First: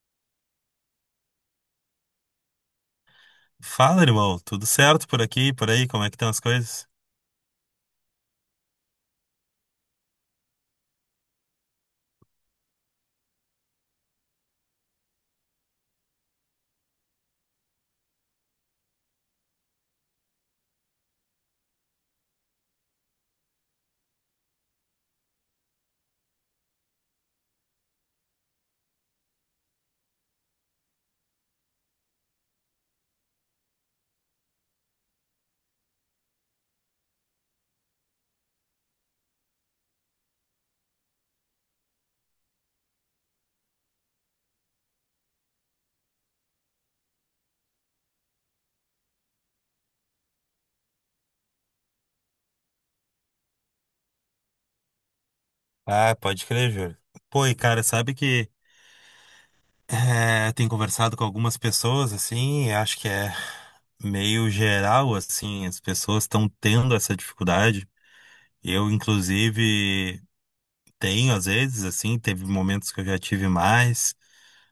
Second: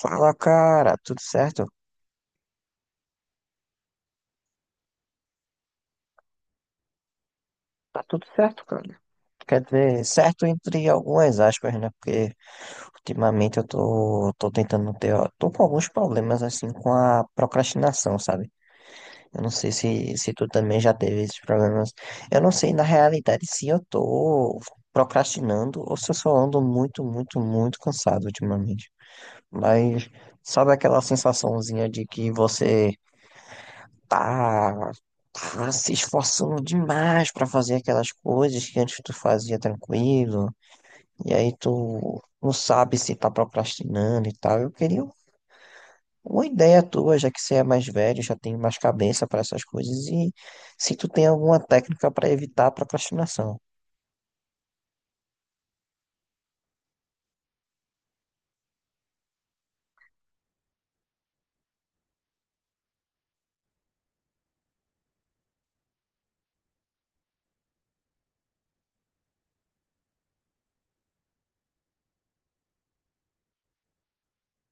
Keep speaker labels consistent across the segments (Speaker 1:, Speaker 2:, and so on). Speaker 1: Fala, cara, tudo certo?
Speaker 2: Fala, irmão. Tudo certo por aqui, por aí? Como é que estão as coisas?
Speaker 1: Tá tudo certo, cara. Quer dizer, certo entre algumas aspas, né? Porque ultimamente eu tô tentando ter, ó, tô com alguns problemas assim com a procrastinação, sabe? Eu não sei se tu também já teve esses problemas. Eu não sei na realidade se eu tô procrastinando ou se eu só ando muito, muito, muito cansado ultimamente. Mas sabe aquela sensaçãozinha de que você tá, tá se esforçando demais pra fazer aquelas coisas que antes tu fazia tranquilo, e aí tu não sabe se tá procrastinando e tal. Eu queria uma ideia tua, já que você é mais velho, já tem mais cabeça pra essas coisas, e se tu tem alguma técnica pra evitar a procrastinação.
Speaker 2: Ah, pode crer, Júlio. Pô, e cara, sabe que tem conversado com algumas pessoas, assim, e acho que é meio geral, assim, as pessoas estão tendo essa dificuldade. Eu, inclusive, tenho, às vezes, assim, teve momentos que eu já tive mais,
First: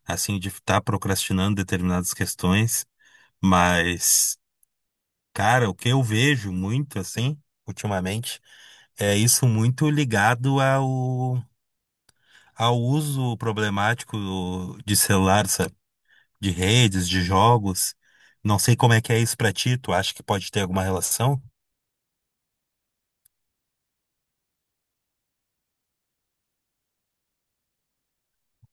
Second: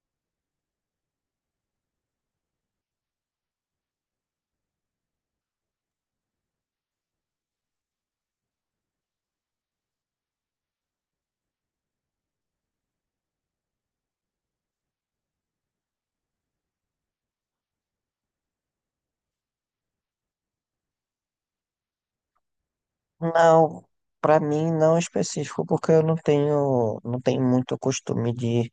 Speaker 2: assim, de estar procrastinando determinadas questões, mas, cara, o que eu vejo muito, assim, ultimamente. É isso muito ligado ao uso problemático de celular, sabe? De redes, de jogos. Não sei como é que é isso pra ti, tu acha que pode ter alguma relação?
Speaker 1: Não, pra mim não é específico, porque eu não tenho muito costume de,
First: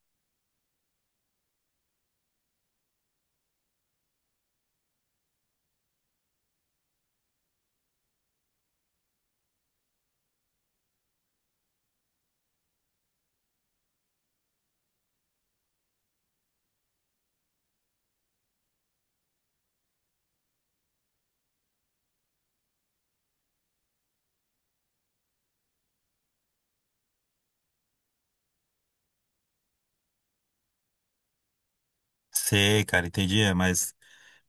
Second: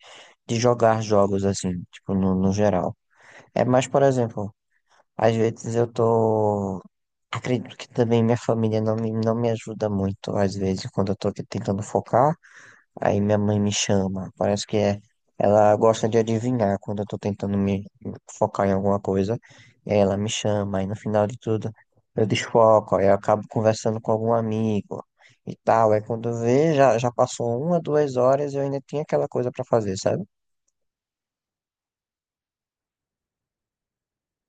Speaker 1: de jogar jogos assim, tipo, no geral. É mais, por exemplo, às vezes eu tô. Acredito que também minha família não me ajuda muito, às vezes, quando eu tô aqui tentando focar, aí minha mãe me chama. Parece que é, ela gosta de adivinhar quando eu tô tentando me focar em alguma coisa. E aí ela me chama, aí no final de tudo eu desfoco, aí eu acabo conversando com algum amigo e tal. Aí quando vê, já passou uma, 2 horas e eu ainda tinha aquela coisa pra fazer, sabe?
Speaker 2: Sei, cara, entendi, é, mas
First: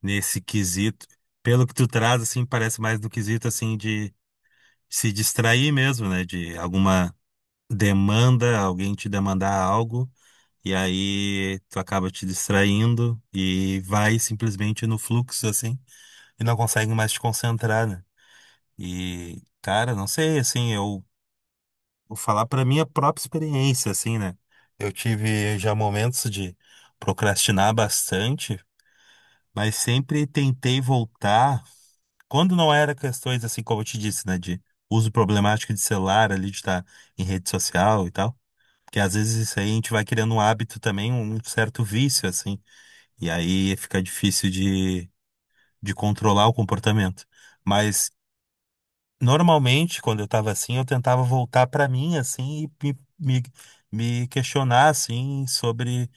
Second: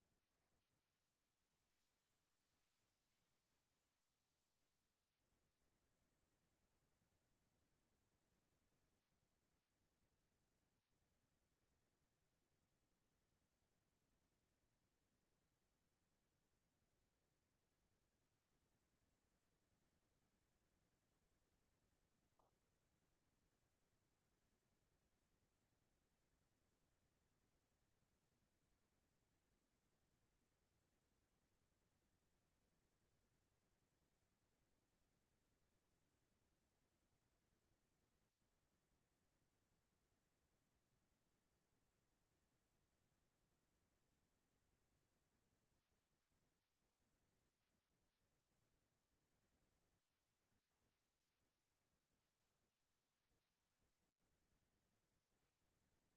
Speaker 2: nesse quesito, pelo que tu traz, assim, parece mais do quesito, assim, de se distrair mesmo, né? De alguma demanda, alguém te demandar algo, e aí tu acaba te distraindo e vai simplesmente no fluxo, assim, e não consegue mais te concentrar, né? E, cara, não sei, assim, eu vou falar pra minha própria experiência, assim, né? Eu tive já momentos de procrastinar bastante, mas sempre tentei voltar. Quando não era questões, assim, como eu te disse, né? De uso problemático de celular, ali, de estar em rede social e tal. Porque às vezes isso aí a gente vai criando um hábito também, um certo vício, assim. E aí fica difícil de controlar o comportamento. Mas normalmente, quando eu estava assim, eu tentava voltar para mim, assim, e me, me, me questionar, assim, sobre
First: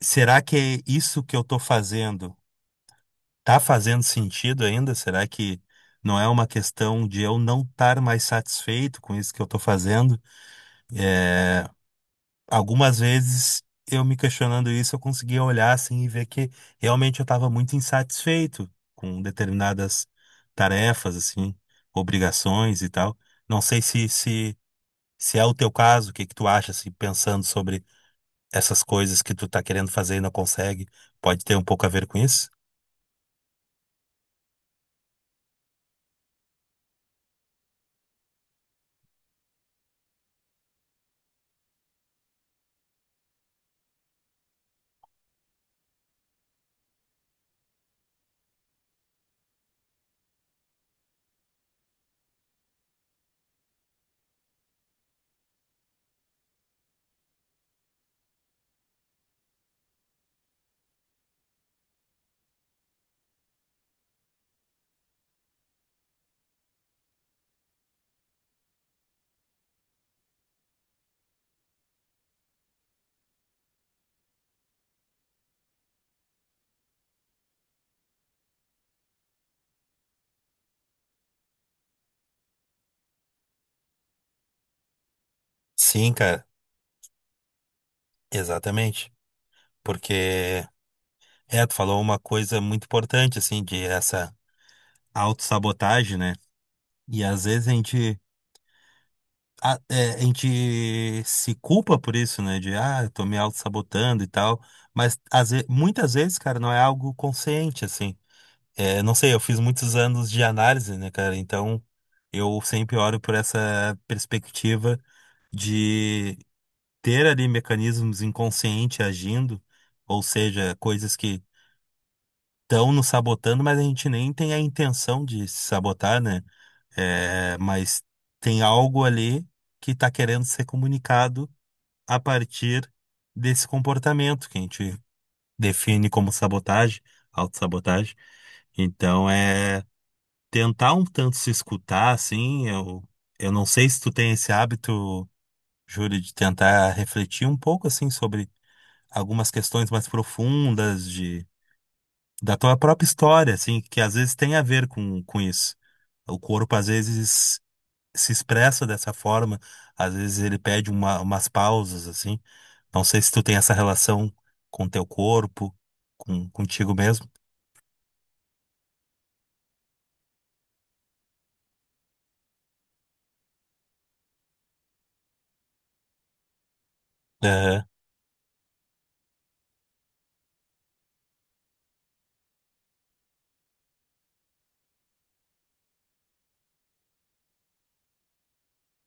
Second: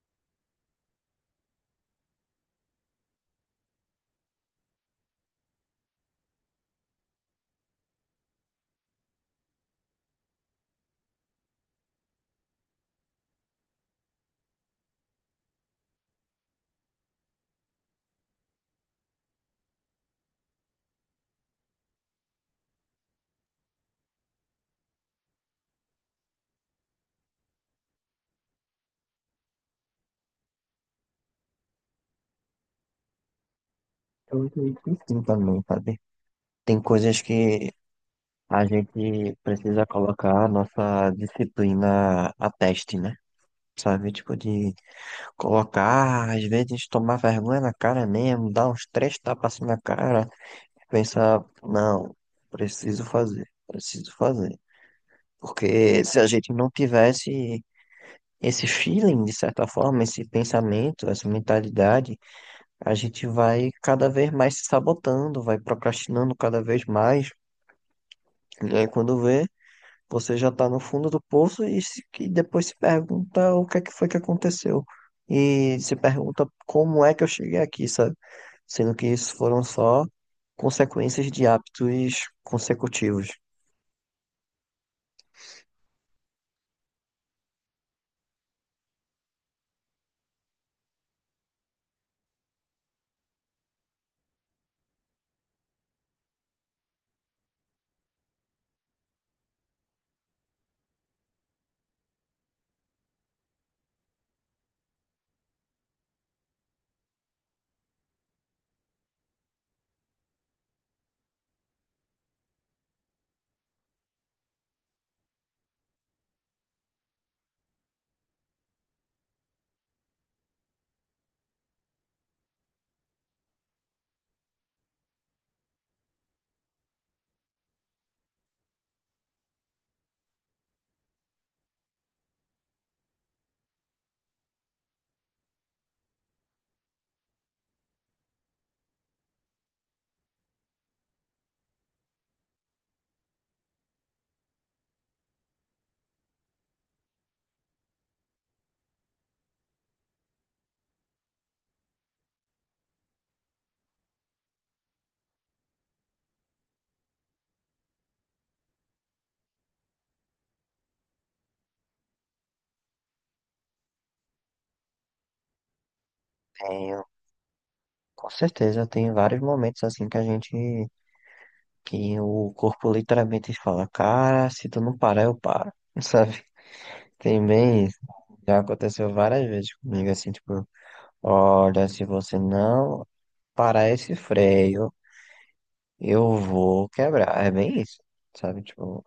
Speaker 2: será que é isso que eu estou fazendo tá fazendo sentido ainda? Será que não é uma questão de eu não estar mais satisfeito com isso que eu estou fazendo? É, algumas vezes, eu me questionando isso, eu conseguia olhar, assim, e ver que realmente eu estava muito insatisfeito com determinadas tarefas, assim, obrigações e tal. Não sei se se é o teu caso, o que que tu acha, assim, pensando sobre essas coisas que tu tá querendo fazer e não consegue? Pode ter um pouco a ver com isso?
Speaker 1: Eu acredito que sim também, sabe? Tem coisas que a gente precisa colocar a nossa disciplina a teste, né? Sabe, tipo, de colocar, às vezes tomar vergonha na cara mesmo, dar uns três tapas assim na cara, pensar, não, preciso fazer, preciso fazer. Porque se a gente não tivesse esse feeling, de certa forma, esse pensamento, essa mentalidade, a gente vai cada vez mais se sabotando, vai procrastinando cada vez mais. E aí, quando vê, você já está no fundo do poço e, e depois se pergunta o que é que foi que aconteceu. E se pergunta como é que eu cheguei aqui, sabe? Sendo que isso foram só consequências de hábitos consecutivos.
Speaker 2: Sim, cara, exatamente. Porque, é, tu falou uma coisa muito importante, assim, de essa autossabotagem, né? E às vezes a gente se culpa por isso, né? De, ah, eu tô me autossabotando e tal. Mas muitas vezes, cara, não é algo consciente, assim. É, não sei, eu fiz muitos anos de análise, né, cara? Então eu sempre olho por essa perspectiva de ter ali mecanismos inconscientes agindo, ou seja, coisas que estão nos sabotando, mas a gente nem tem a intenção de se sabotar, né? É, mas tem algo ali que está querendo ser comunicado a partir desse comportamento que a gente define como sabotagem, autossabotagem. Então é. Tentar um tanto se escutar, assim, eu não sei se tu tem esse hábito, Júlio, de tentar refletir um pouco, assim, sobre algumas questões mais profundas de, da tua própria história, assim, que às vezes tem a ver com isso. O corpo, às vezes, se expressa dessa forma, às vezes ele pede umas pausas, assim. Não sei se tu tem essa relação com teu corpo, contigo
Speaker 1: Tenho,
Speaker 2: mesmo.
Speaker 1: com certeza, tem vários momentos assim que a gente, que o corpo literalmente fala, cara, se tu não parar, eu paro, sabe? Tem
Speaker 2: Aham.
Speaker 1: bem isso. Já aconteceu várias vezes comigo, assim, tipo, olha, se você não parar esse freio, eu vou quebrar. É bem isso, sabe? Tipo,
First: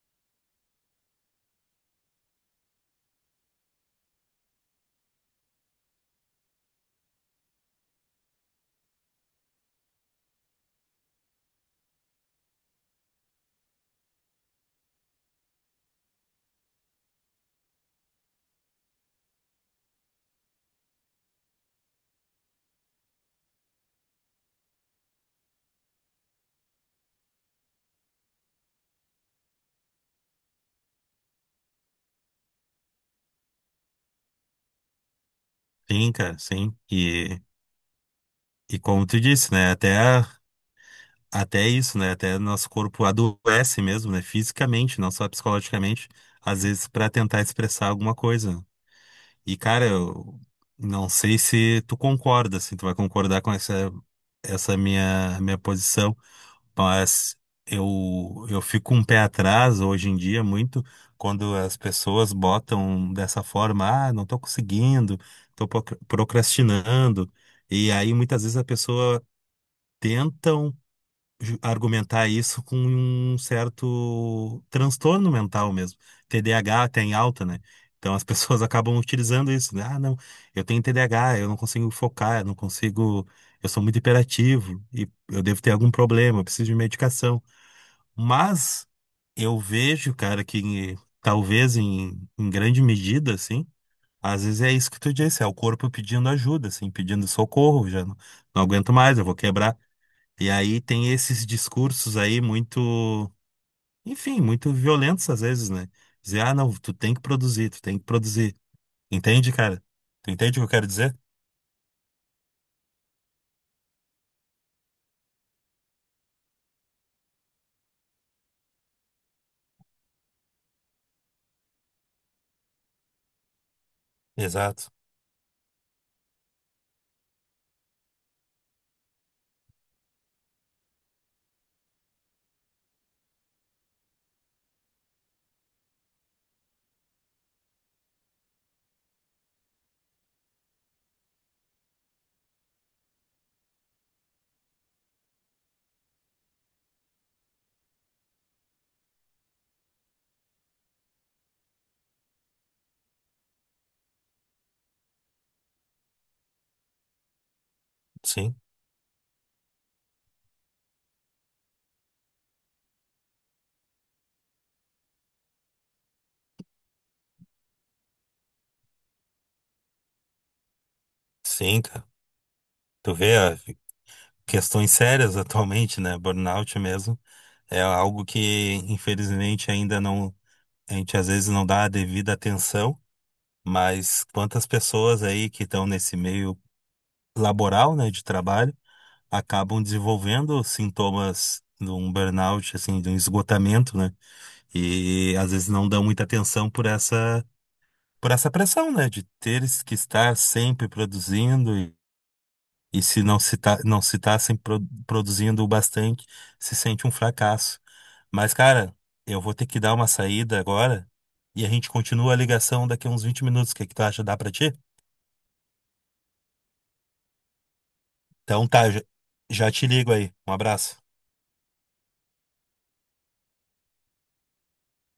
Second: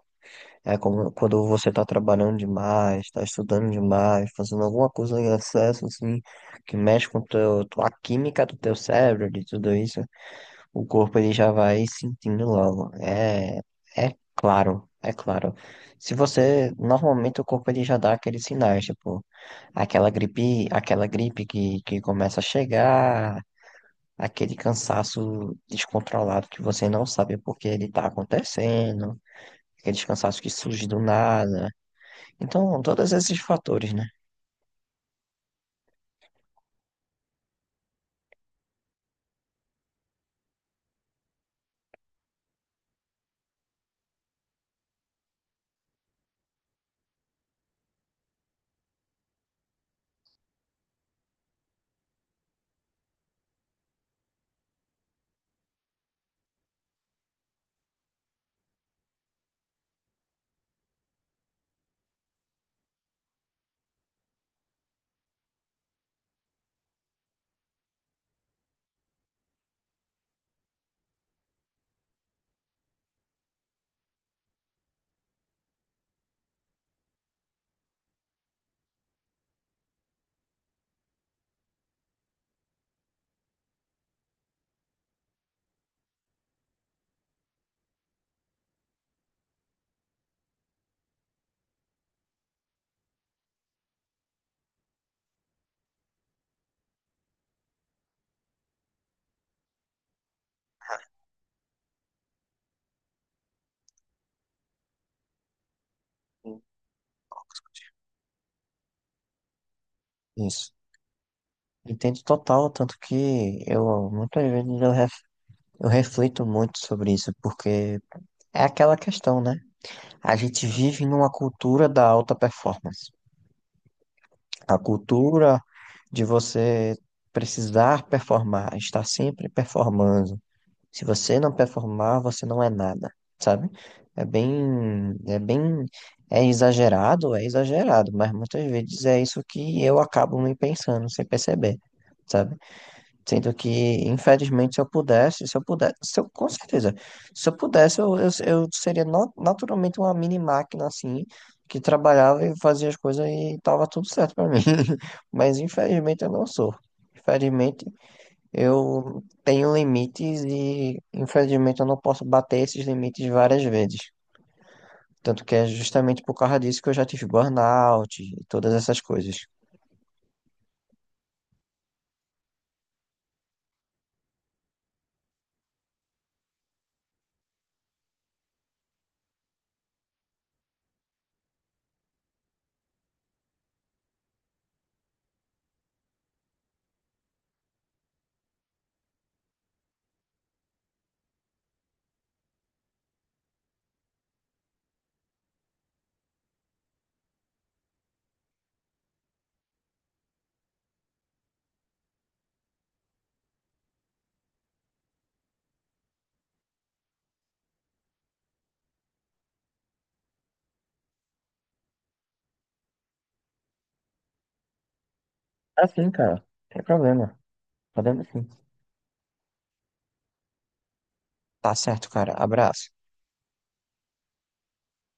Speaker 1: é como quando você tá trabalhando demais, tá estudando demais, fazendo alguma coisa em excesso, assim, que mexe com teu, a química do teu cérebro, de tudo isso, o corpo ele já vai sentindo logo. É, é claro, é claro. Se você, normalmente o corpo ele já dá aqueles sinais, tipo, aquela gripe que começa a chegar, aquele cansaço descontrolado que você não sabe por que ele está acontecendo, aquele cansaço que surge do nada. Então, todos esses fatores, né?
Speaker 2: Sim, cara, sim. E como tu disse, né, até isso, né? Até nosso corpo adoece mesmo, né? Fisicamente, não só psicologicamente, às vezes para tentar expressar alguma coisa. E, cara, eu não sei se tu concorda, se tu vai concordar com essa minha posição, mas eu fico com um pé atrás hoje em dia muito quando as pessoas botam dessa forma, ah, não tô conseguindo, tô procrastinando. E aí muitas vezes a pessoa tenta. Um argumentar isso com um certo transtorno mental mesmo. TDAH tem alta, né? Então as pessoas acabam utilizando isso, né? Ah, não, eu tenho TDAH, eu não consigo focar, eu não consigo, eu sou muito hiperativo e eu devo ter algum problema, eu preciso de medicação. Mas eu vejo, cara, que talvez em grande medida, assim, às vezes é isso que tu disse, é o corpo pedindo ajuda, assim, pedindo socorro, já não, não aguento mais, eu vou quebrar. E aí tem esses discursos aí muito, enfim, muito violentos às vezes, né? Dizer, ah, não, tu tem que produzir, tu tem que produzir. Entende, cara? Tu entende o que eu
Speaker 1: Isso.
Speaker 2: quero dizer?
Speaker 1: Entendo total, tanto que eu muitas vezes eu reflito muito sobre isso, porque é aquela questão, né? A gente vive numa cultura da alta performance. A
Speaker 2: Exato.
Speaker 1: cultura de você precisar performar, estar sempre performando. Se você não performar, você não é nada, sabe? É bem, é bem, é exagerado, mas muitas vezes é isso que eu acabo me pensando sem perceber, sabe? Sendo que, infelizmente, se eu pudesse, se eu pudesse, se eu, com certeza, se eu pudesse, eu seria naturalmente uma mini máquina assim, que trabalhava e fazia as coisas e tava tudo certo pra mim. Mas infelizmente eu não sou. Infelizmente,
Speaker 2: Sim,
Speaker 1: eu tenho limites e, infelizmente, eu não posso bater esses limites várias vezes. Tanto que é justamente por causa disso que eu já tive burnout e todas essas coisas.
Speaker 2: sim, cara. Tu vê ah, questões sérias atualmente, né? Burnout mesmo. É algo que, infelizmente, ainda não, a gente às vezes não dá a devida atenção, mas quantas pessoas aí que estão nesse meio laboral, né, de trabalho acabam desenvolvendo sintomas de um burnout, assim, de um esgotamento, né? E às vezes não dão muita atenção por por essa pressão, né? De ter que estar sempre produzindo e se não se tá sempre produzindo o bastante, se sente um fracasso. Mas, cara, eu vou ter que dar uma saída agora e a gente continua a ligação daqui a uns 20 minutos. O que é que tu acha? Dá pra ti?
Speaker 1: Assim, cara. Sem problema. Podemos sim.
Speaker 2: Então tá, já te ligo aí. Um abraço.
Speaker 1: Tá certo, cara. Abraço.